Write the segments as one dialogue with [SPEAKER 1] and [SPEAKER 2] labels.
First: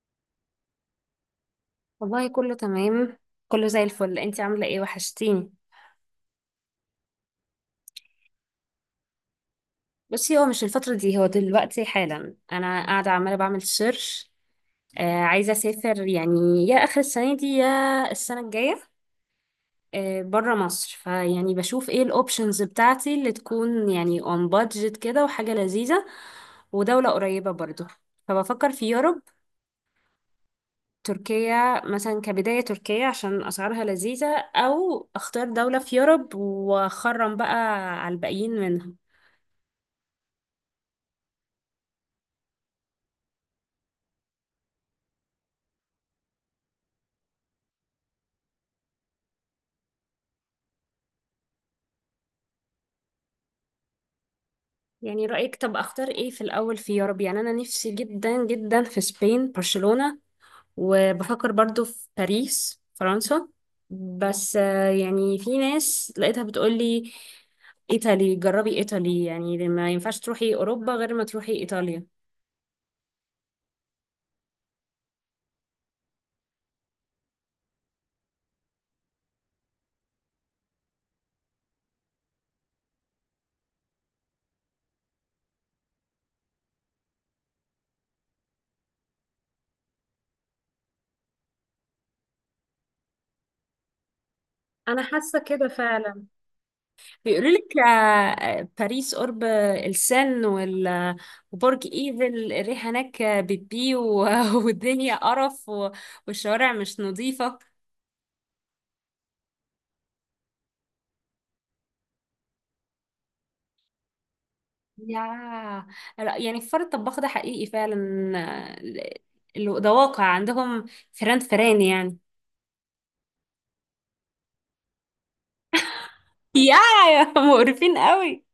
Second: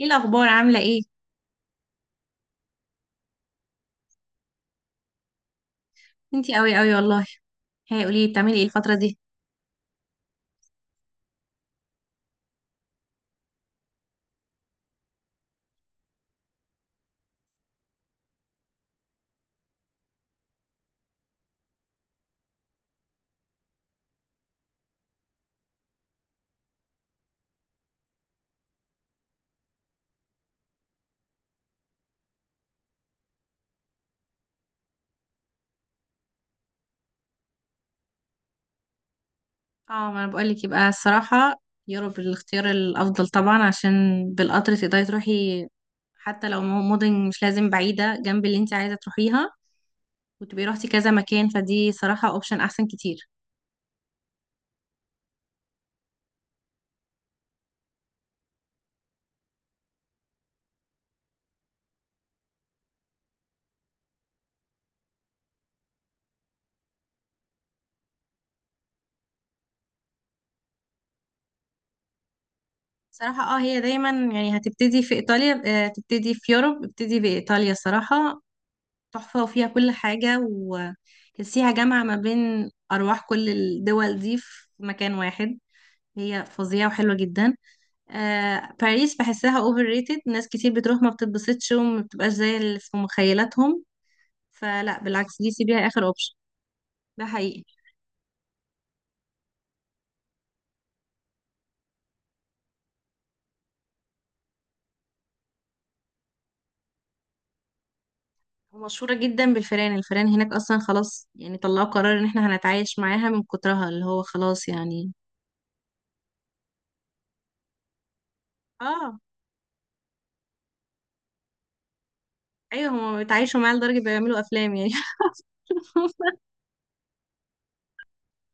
[SPEAKER 1] ايه الاخبار؟ عامله ايه؟
[SPEAKER 2] والله كله تمام، كله زي الفل. انتي عاملة ايه؟ وحشتيني.
[SPEAKER 1] انتي قوي والله. هي قولي لي بتعملي ايه الفتره دي؟
[SPEAKER 2] بصي، هو مش الفترة دي، هو دلوقتي حالا انا قاعدة عمالة بعمل سيرش. عايزة اسافر يعني يا اخر السنة دي يا السنة الجاية، برا مصر، فيعني بشوف ايه الاوبشنز بتاعتي اللي تكون يعني اون بادجت كده وحاجة لذيذة ودولة قريبة برضو. فبفكر في يوروب، تركيا مثلا كبداية، تركيا عشان أسعارها لذيذة، أو أختار دولة في يوروب وأخرم بقى على الباقيين منها.
[SPEAKER 1] اه ما انا بقول لك، يبقى الصراحه يوروب الاختيار الافضل طبعا، عشان بالقطر تقدري تروحي حتى لو مدن مش لازم بعيده جنب اللي انتي عايزه تروحيها، وتبقي روحتي كذا مكان، فدي صراحه اوبشن احسن كتير.
[SPEAKER 2] يعني رأيك؟ طب اختار ايه في الاول في يوروب؟ يعني انا نفسي جدا جدا في سبين، برشلونة. وبفكر برضو في باريس، فرنسا. بس يعني في ناس لقيتها بتقولي ايطالي، جربي ايطالي، يعني ما ينفعش تروحي اوروبا غير ما تروحي ايطاليا.
[SPEAKER 1] صراحه اه، هي دايما يعني هتبتدي في ايطاليا. تبتدي في يوروب، ابتدي بايطاليا صراحه. تحفه وفيها كل حاجه، وتحسيها جامعه ما بين ارواح كل الدول دي في مكان واحد. هي فظيعة وحلوة جدا. باريس بحسها اوفر ريتد، ناس كتير بتروح ما بتتبسطش وما بتبقاش زي اللي في مخيلاتهم، فلا
[SPEAKER 2] انا حاسه
[SPEAKER 1] بالعكس دي
[SPEAKER 2] كده
[SPEAKER 1] سيبيها اخر
[SPEAKER 2] فعلا.
[SPEAKER 1] اوبشن. ده
[SPEAKER 2] بيقولوا
[SPEAKER 1] حقيقي.
[SPEAKER 2] لك باريس قرب السن وبرج ايفل الريحه هناك بتبي والدنيا قرف والشوارع مش نظيفه.
[SPEAKER 1] ومشهورة جدا بالفيران، الفيران هناك اصلا خلاص يعني طلعوا قرار ان احنا هنتعايش معاها من كترها، اللي هو خلاص يعني.
[SPEAKER 2] يا لا، يعني فار الطباخ ده حقيقي فعلا.
[SPEAKER 1] اه.
[SPEAKER 2] آه، ده واقع عندهم. فران فران يعني.
[SPEAKER 1] ايوه هما بيتعايشوا معاها لدرجة بيعملوا افلام يعني.
[SPEAKER 2] يا، يا مقرفين قوي.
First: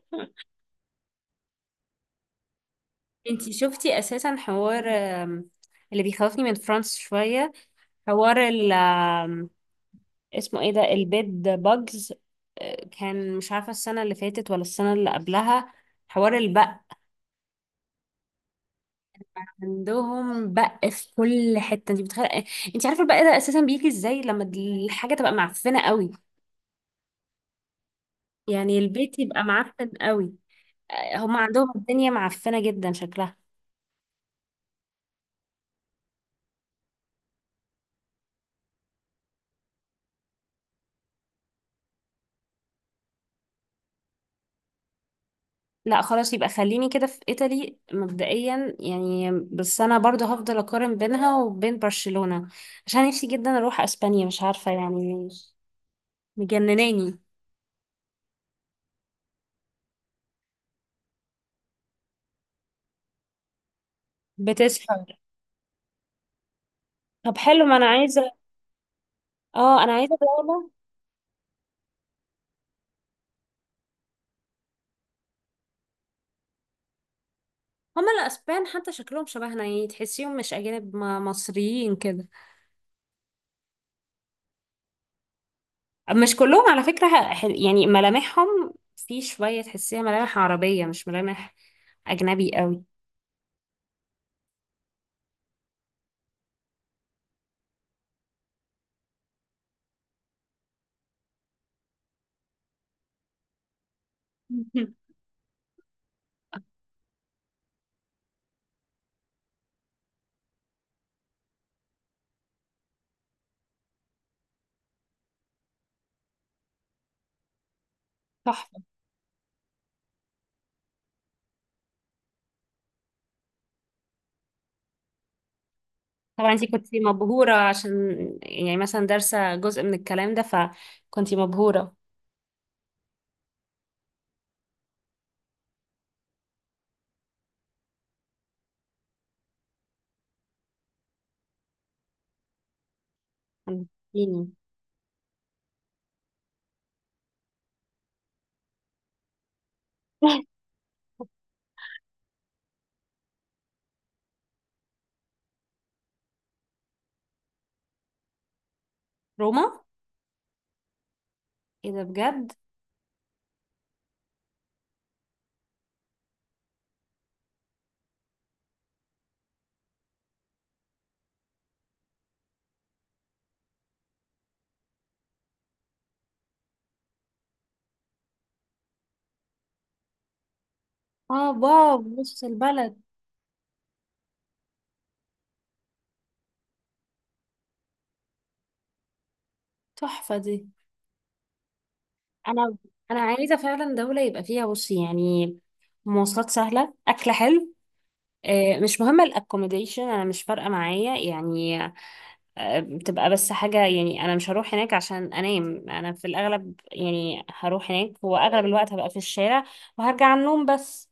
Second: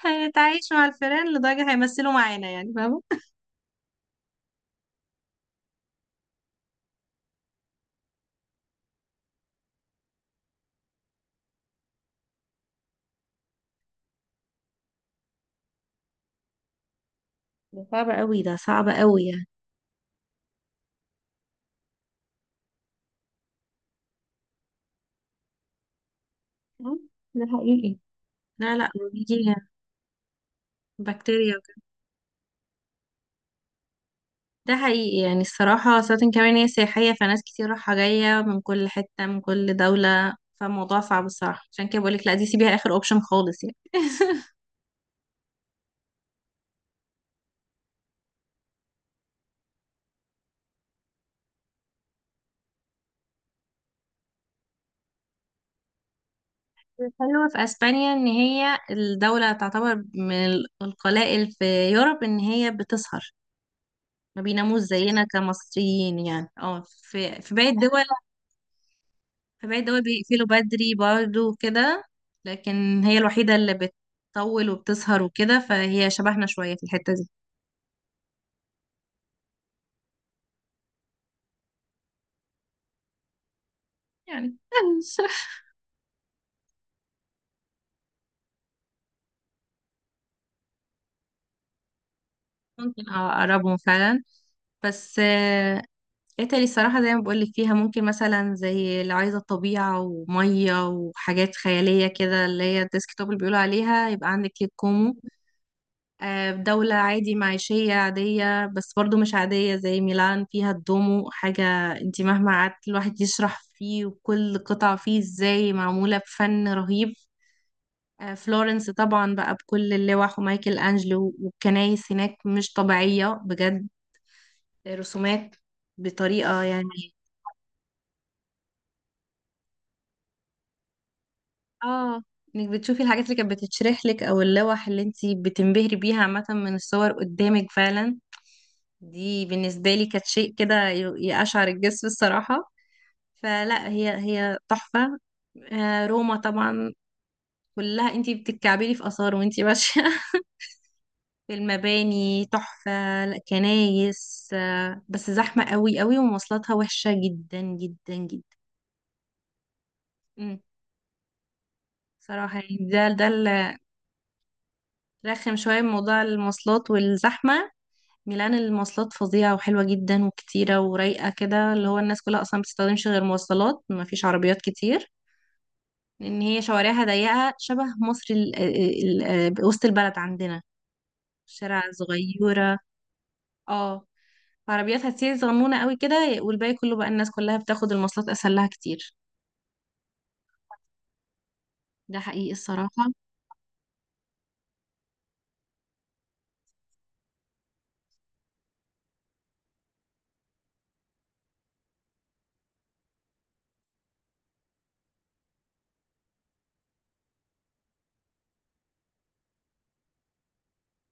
[SPEAKER 1] هنتعايش مع الفيران لدرجة هيمثلوا معانا، يعني فاهمة.
[SPEAKER 2] انتي شفتي اساسا حوار اللي بيخوفني من فرانس شوية، حوار ال آم، اسمه ايه ده؟ البيد باجز. كان مش عارفة السنة اللي فاتت ولا السنة اللي قبلها، حوار البق.
[SPEAKER 1] ده صعب قوي يعني.
[SPEAKER 2] عندهم بق في كل حتة، انت بتخيل؟ انت عارفة البق ده اساسا بيجي ازاي؟ لما الحاجة تبقى معفنة قوي،
[SPEAKER 1] مم. ده حقيقي. لا
[SPEAKER 2] يعني
[SPEAKER 1] لا
[SPEAKER 2] البيت يبقى
[SPEAKER 1] بيجي
[SPEAKER 2] معفن قوي. هم
[SPEAKER 1] بكتيريا.
[SPEAKER 2] عندهم الدنيا معفنة جدا شكلها.
[SPEAKER 1] ده حقيقي، يعني الصراحة سواء كمان هي سياحية، فناس كتير رايحة جاية من كل حتة من كل دولة، فالموضوع صعب الصراحة. عشان كده بقولك لا، دي سيبيها آخر أوبشن خالص يعني.
[SPEAKER 2] لا خلاص، يبقى خليني كده في إيطالي مبدئيا يعني، بس أنا برضه هفضل أقارن بينها وبين برشلونة، عشان نفسي جدا أروح أسبانيا، مش عارفة يعني. مجنناني.
[SPEAKER 1] الحلوة في أسبانيا إن هي الدولة تعتبر من القلائل في يوروب إن هي بتسهر، ما بيناموش
[SPEAKER 2] بتسحر.
[SPEAKER 1] زينا كمصريين يعني. اه،
[SPEAKER 2] طب
[SPEAKER 1] في
[SPEAKER 2] حلو،
[SPEAKER 1] باقي
[SPEAKER 2] ما أنا
[SPEAKER 1] الدول،
[SPEAKER 2] عايزة،
[SPEAKER 1] في باقي
[SPEAKER 2] اه أنا
[SPEAKER 1] الدول
[SPEAKER 2] عايزة
[SPEAKER 1] بيقفلوا
[SPEAKER 2] دولة.
[SPEAKER 1] بدري برضه كده، لكن هي الوحيدة اللي بتطول وبتسهر وكده، فهي شبهنا شوية في الحتة دي
[SPEAKER 2] هما الأسبان حتى شكلهم شبهنا، يعني تحسيهم مش أجانب، مصريين كده.
[SPEAKER 1] يعني.
[SPEAKER 2] مش كلهم على فكرة، يعني ملامحهم في شوية تحسيها ملامح عربية، مش ملامح أجنبي قوي.
[SPEAKER 1] ممكن اه، اقربهم فعلا. بس ايطالي الصراحة زي ما بقولك فيها ممكن مثلا زي اللي عايزة طبيعة ومية وحاجات خيالية كده، اللي هي الديسكتوب اللي بيقولوا عليها، يبقى عندك ليك
[SPEAKER 2] مهم.
[SPEAKER 1] كومو. دولة عادي معيشية عادية، بس برضو مش عادية زي ميلان فيها الدومو حاجة. انتي مهما قعدت الواحد يشرح فيه، وكل قطعة فيه ازاي معمولة بفن رهيب.
[SPEAKER 2] تحفة.
[SPEAKER 1] فلورنس طبعا بقى بكل اللوح ومايكل أنجلو، والكنايس هناك مش طبيعية بجد. رسومات
[SPEAKER 2] طبعا
[SPEAKER 1] بطريقة
[SPEAKER 2] انتي كنت
[SPEAKER 1] يعني
[SPEAKER 2] مبهورة عشان يعني مثلا دارسة جزء من الكلام ده، فكنتي مبهورة
[SPEAKER 1] اه، انك بتشوفي الحاجات اللي كانت بتتشرح لك، او اللوح اللي انتي بتنبهري بيها عامة من الصور قدامك فعلا. دي بالنسبة لي كانت شيء كده يقشعر الجسم الصراحة. فلا هي
[SPEAKER 2] يعني.
[SPEAKER 1] هي تحفة. روما طبعا كلها انتي بتتكعبلي في آثار وانتي ماشية. في المباني تحفة. لا، كنايس. بس زحمة قوي ومواصلاتها وحشة جدا.
[SPEAKER 2] روما.
[SPEAKER 1] مم.
[SPEAKER 2] ايه ده بجد؟
[SPEAKER 1] صراحة يعني ده رخم شوية موضوع المواصلات والزحمة. ميلان المواصلات فظيعة وحلوة جدا وكتيرة ورايقة كده، اللي هو الناس كلها أصلا بتستخدمش غير مواصلات، مفيش عربيات كتير، لأن هي شوارعها ضيقة شبه مصر ال وسط البلد عندنا.
[SPEAKER 2] اه
[SPEAKER 1] شارع
[SPEAKER 2] واو، بص
[SPEAKER 1] صغيرة،
[SPEAKER 2] البلد.
[SPEAKER 1] اه، عربياتها كتير صغنونة قوي كده، والباقي كله بقى الناس كلها بتاخد المواصلات أسهل لها كتير.
[SPEAKER 2] تحفة دي.
[SPEAKER 1] ده حقيقي
[SPEAKER 2] انا
[SPEAKER 1] الصراحة.
[SPEAKER 2] انا عايزة فعلا دولة يبقى فيها، بصي يعني، مواصلات سهلة، اكل حلو. مش مهم الاكوموديشن، انا مش فارقة معايا يعني. بتبقى بس حاجة يعني، أنا مش هروح هناك عشان أنام، أنا في الأغلب يعني هروح هناك وأغلب الوقت هبقى في الشارع وهرجع على النوم بس.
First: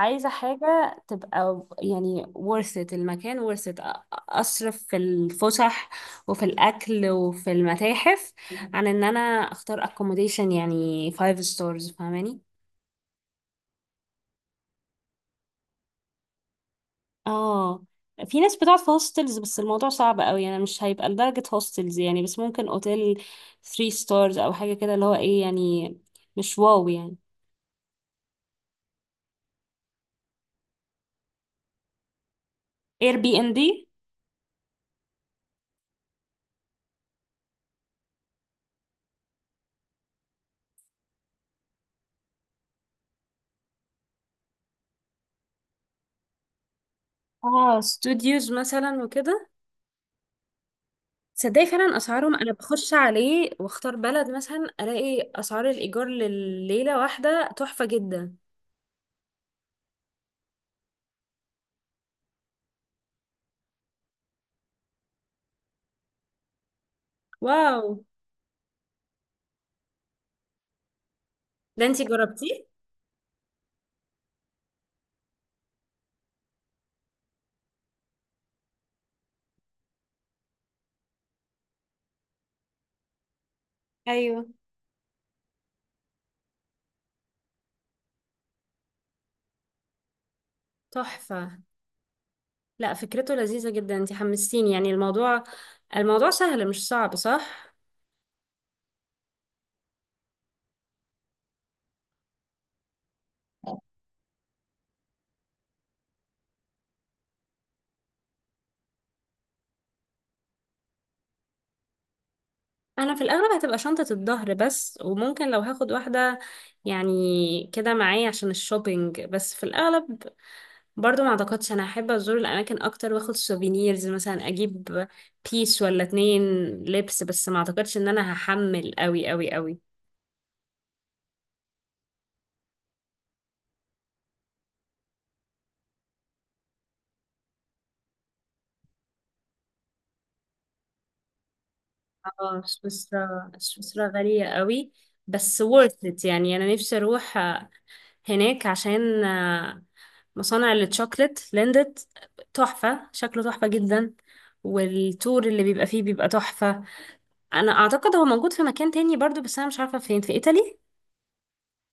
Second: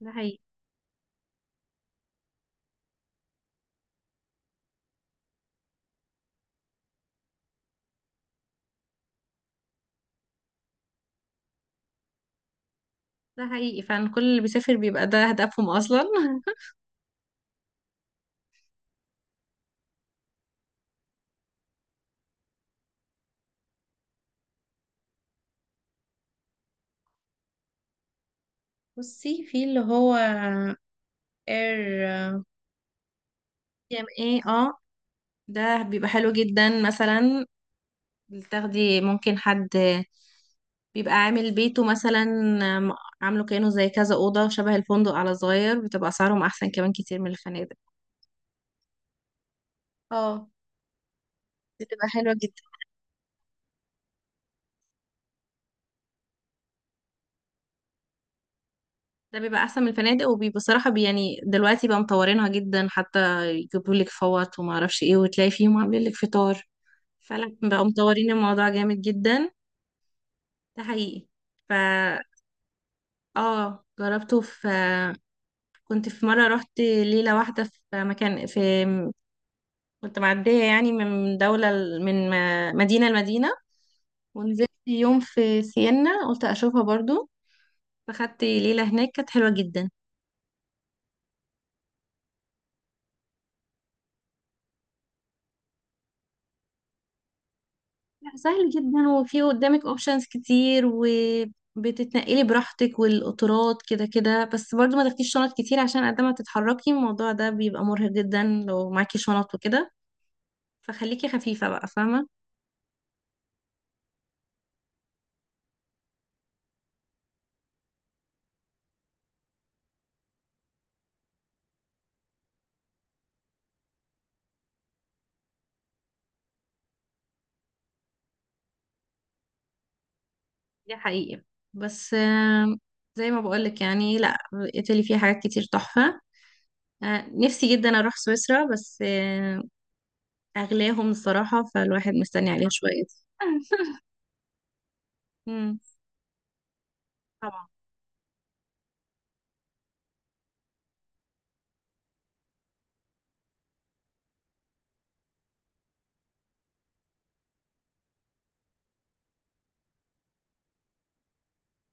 [SPEAKER 1] ده حقيقي.
[SPEAKER 2] حاجة تبقى يعني worth it، المكان worth it. أصرف في الفسح وفي الأكل وفي المتاحف، عن إن أنا أختار accommodation يعني five stars، فاهماني؟
[SPEAKER 1] ده حقيقي فعلا، كل اللي بيسافر بيبقى ده هدفهم أصلا.
[SPEAKER 2] اه، في ناس بتقعد في هوستلز، بس الموضوع صعب قوي يعني، مش هيبقى لدرجة هوستلز يعني، بس ممكن اوتيل 3 ستارز او حاجة كده اللي هو ايه يعني، مش واو يعني.
[SPEAKER 1] بصي في اللي هو اير.
[SPEAKER 2] اير بي ان دي،
[SPEAKER 1] ام ايه، اه، ده بيبقى حلو جدا مثلا، بتاخدي ممكن حد بيبقى عامل بيته مثلا، آم، عامله كأنه زي كذا أوضة شبه الفندق على صغير، بتبقى أسعارهم أحسن كمان كتير من الفنادق.
[SPEAKER 2] اه ستوديوز مثلا وكده.
[SPEAKER 1] اه،
[SPEAKER 2] تصدقي فعلا
[SPEAKER 1] بتبقى حلوة
[SPEAKER 2] اسعارهم! انا
[SPEAKER 1] جدا.
[SPEAKER 2] بخش عليه واختار بلد مثلا، الاقي اسعار الايجار لليلة واحدة تحفة جدا.
[SPEAKER 1] ده بيبقى أحسن من الفنادق، وبصراحة بي يعني دلوقتي بقى مطورينها جدا، حتى يجيبوا لك فوط وما أعرفش إيه، وتلاقي فيهم عاملين لك فطار. فعلا بقوا
[SPEAKER 2] واو.
[SPEAKER 1] مطورين الموضوع جامد جدا. ده حقيقي. فا
[SPEAKER 2] ده انتي جربتيه؟
[SPEAKER 1] اه، جربته في، كنت في مرة رحت ليلة واحدة في مكان في، كنت معدية يعني من دولة ل- من م- مدينة لمدينة،
[SPEAKER 2] ايوه،
[SPEAKER 1] ونزلت يوم في سينا قلت أشوفها برضو، فخدت ليلة هناك كانت حلوة جدا.
[SPEAKER 2] تحفة. لا فكرته لذيذة جدا، انتي حمستيني يعني. الموضوع سهل مش صعب، صح؟
[SPEAKER 1] لا سهل جدا، وفي قدامك اوبشنز كتير، وبتتنقلي براحتك والقطارات كده، بس برضو ما تاخديش شنط كتير، عشان قد ما تتحركي الموضوع ده بيبقى مرهق جدا لو معاكي شنط وكده، فخليكي خفيفة بقى، فاهمة.
[SPEAKER 2] انا في الاغلب هتبقى شنطة الظهر بس، وممكن لو هاخد واحدة يعني كده معايا عشان الشوبينج، بس في الاغلب برضو ما اعتقدش. انا احب ازور الاماكن اكتر، واخد سوفينيرز مثلا، اجيب بيس ولا اتنين لبس، بس ما اعتقدش ان انا هحمل قوي قوي قوي.
[SPEAKER 1] دي حقيقة. بس زي ما بقولك يعني لا، ايطالي فيها حاجات كتير تحفة. نفسي جدا اروح سويسرا، بس اغلاهم الصراحة، فالواحد مستني
[SPEAKER 2] اه
[SPEAKER 1] عليها شوية.
[SPEAKER 2] سويسرا، سويسرا غالية قوي. بس
[SPEAKER 1] مم،
[SPEAKER 2] worth it يعني، انا نفسي اروح
[SPEAKER 1] طبعا.
[SPEAKER 2] هناك عشان مصانع الشوكلت ليندت. تحفة، شكله تحفة جدا، والتور اللي بيبقى فيه بيبقى تحفة. انا اعتقد هو موجود في مكان تاني برضو، بس انا مش عارفة فين، في ايطالي.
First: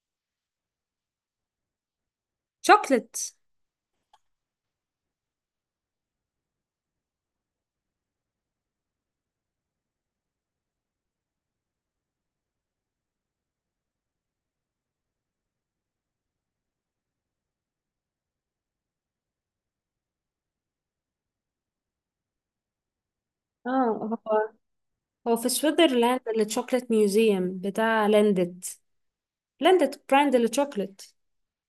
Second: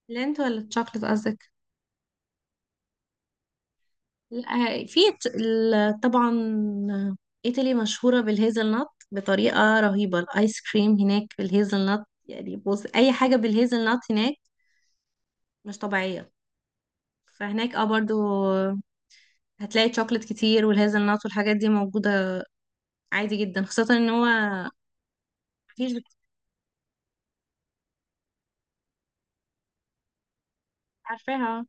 [SPEAKER 1] لينت ولا الشوكلت قصدك؟
[SPEAKER 2] شوكلت.
[SPEAKER 1] لا، في طبعا ايطالي مشهورة بالهيزل نut بطريقة رهيبة، الايس كريم هناك بالهيزل نut يعني، بص اي حاجة بالهيزل نut هناك مش طبيعية. فهناك اه برضو هتلاقي شوكلت كتير والهيزل نت والحاجات دي موجودة عادي جدا، خاصة ان
[SPEAKER 2] اه
[SPEAKER 1] هو
[SPEAKER 2] هو هو في
[SPEAKER 1] مفيش.
[SPEAKER 2] سويسرلاند الشوكلت ميوزيوم بتاع ليندت. ليندت براند الشوكلت.
[SPEAKER 1] عارفاها.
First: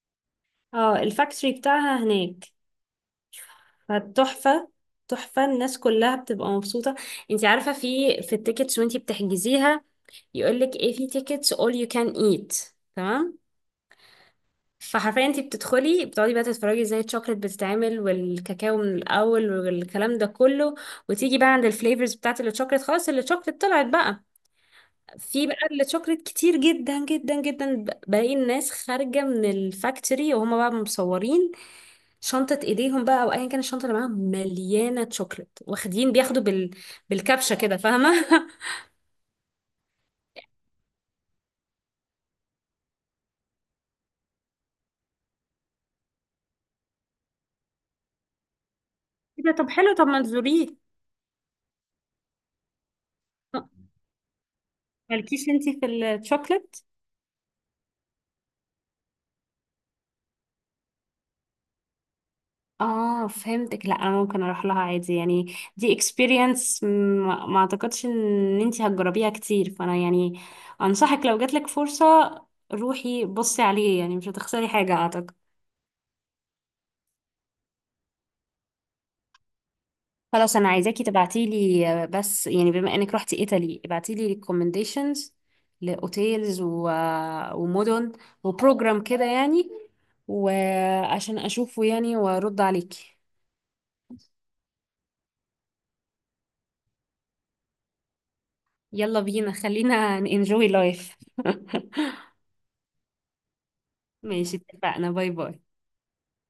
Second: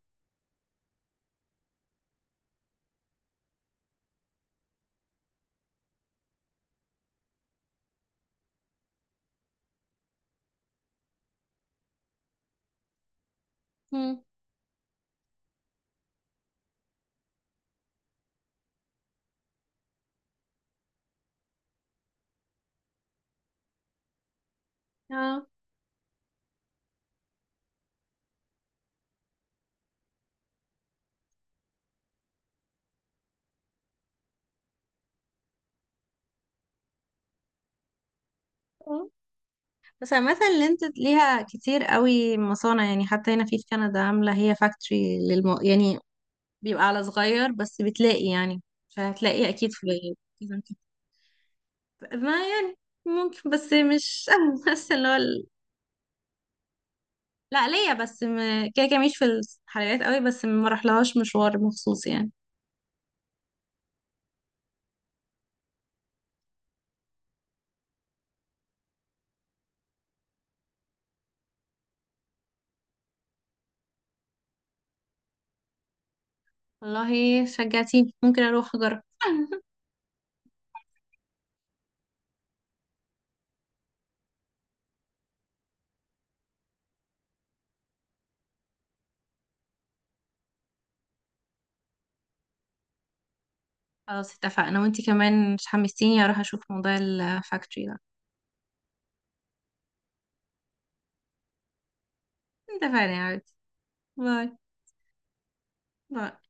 [SPEAKER 2] اه الفاكتوري بتاعها هناك، فتحفة. تحفة، الناس كلها بتبقى مبسوطة. انت عارفة في التيكتس وانت بتحجزيها يقولك ايه؟ في تيكتس all you can eat. تمام،
[SPEAKER 1] مم.
[SPEAKER 2] فحرفيا انت بتدخلي، بتقعدي بقى تتفرجي ازاي الشوكليت بتتعمل والكاكاو من الاول والكلام ده كله، وتيجي بقى عند الفليفرز بتاعت الشوكليت، خلاص الشوكليت طلعت بقى.
[SPEAKER 1] اه.
[SPEAKER 2] في بقى الشوكليت كتير جدا جدا جدا، باقي الناس خارجة من الفاكتوري وهما بقى مصورين شنطة ايديهم بقى او ايا كان الشنطة اللي معاهم مليانة شوكليت، واخدين، بياخدوا بالكبشة كده، فاهمة؟
[SPEAKER 1] اه. بس مثلا اللي انت ليها كتير قوي مصانع يعني، حتى هنا في في كندا عاملة هي فاكتوري للم... يعني بيبقى على صغير بس بتلاقي يعني،
[SPEAKER 2] إيه
[SPEAKER 1] فهتلاقي
[SPEAKER 2] ده؟
[SPEAKER 1] اكيد
[SPEAKER 2] طب
[SPEAKER 1] في.
[SPEAKER 2] حلو، طب ما
[SPEAKER 1] إذا انت-
[SPEAKER 2] تزوريه.
[SPEAKER 1] ما يعني ممكن بس مش بس اللي هو.
[SPEAKER 2] مالكيش انتي في الشوكليت؟
[SPEAKER 1] لا ليا بس م... كده كده مش في الحلقات قوي، بس ما رحلهاش مشوار مخصوص يعني.
[SPEAKER 2] اه فهمتك. لا انا ممكن اروح لها عادي يعني، دي اكسبيرينس ما اعتقدش ان انتي هتجربيها كتير، فانا يعني انصحك، لو جاتلك فرصة روحي بصي عليه يعني، مش هتخسري حاجة اعتقد.
[SPEAKER 1] والله شجعتيني، ممكن اروح اجرب.
[SPEAKER 2] خلاص انا عايزاكي تبعتيلي، بس يعني بما انك رحتي ايطالي، ابعتيلي ريكومنديشنز لاوتيلز و... آه، ومدن وبروجرام كده يعني، وعشان اشوفه يعني وارد عليكي.
[SPEAKER 1] خلاص اتفقنا، وانتي كمان مش حمستيني اروح اشوف موضوع الفاكتوري ده.
[SPEAKER 2] يلا بينا، خلينا انجوي لايف.
[SPEAKER 1] اتفقنا يا عادي.
[SPEAKER 2] ماشي
[SPEAKER 1] باي
[SPEAKER 2] اتفقنا، باي باي.
[SPEAKER 1] باي.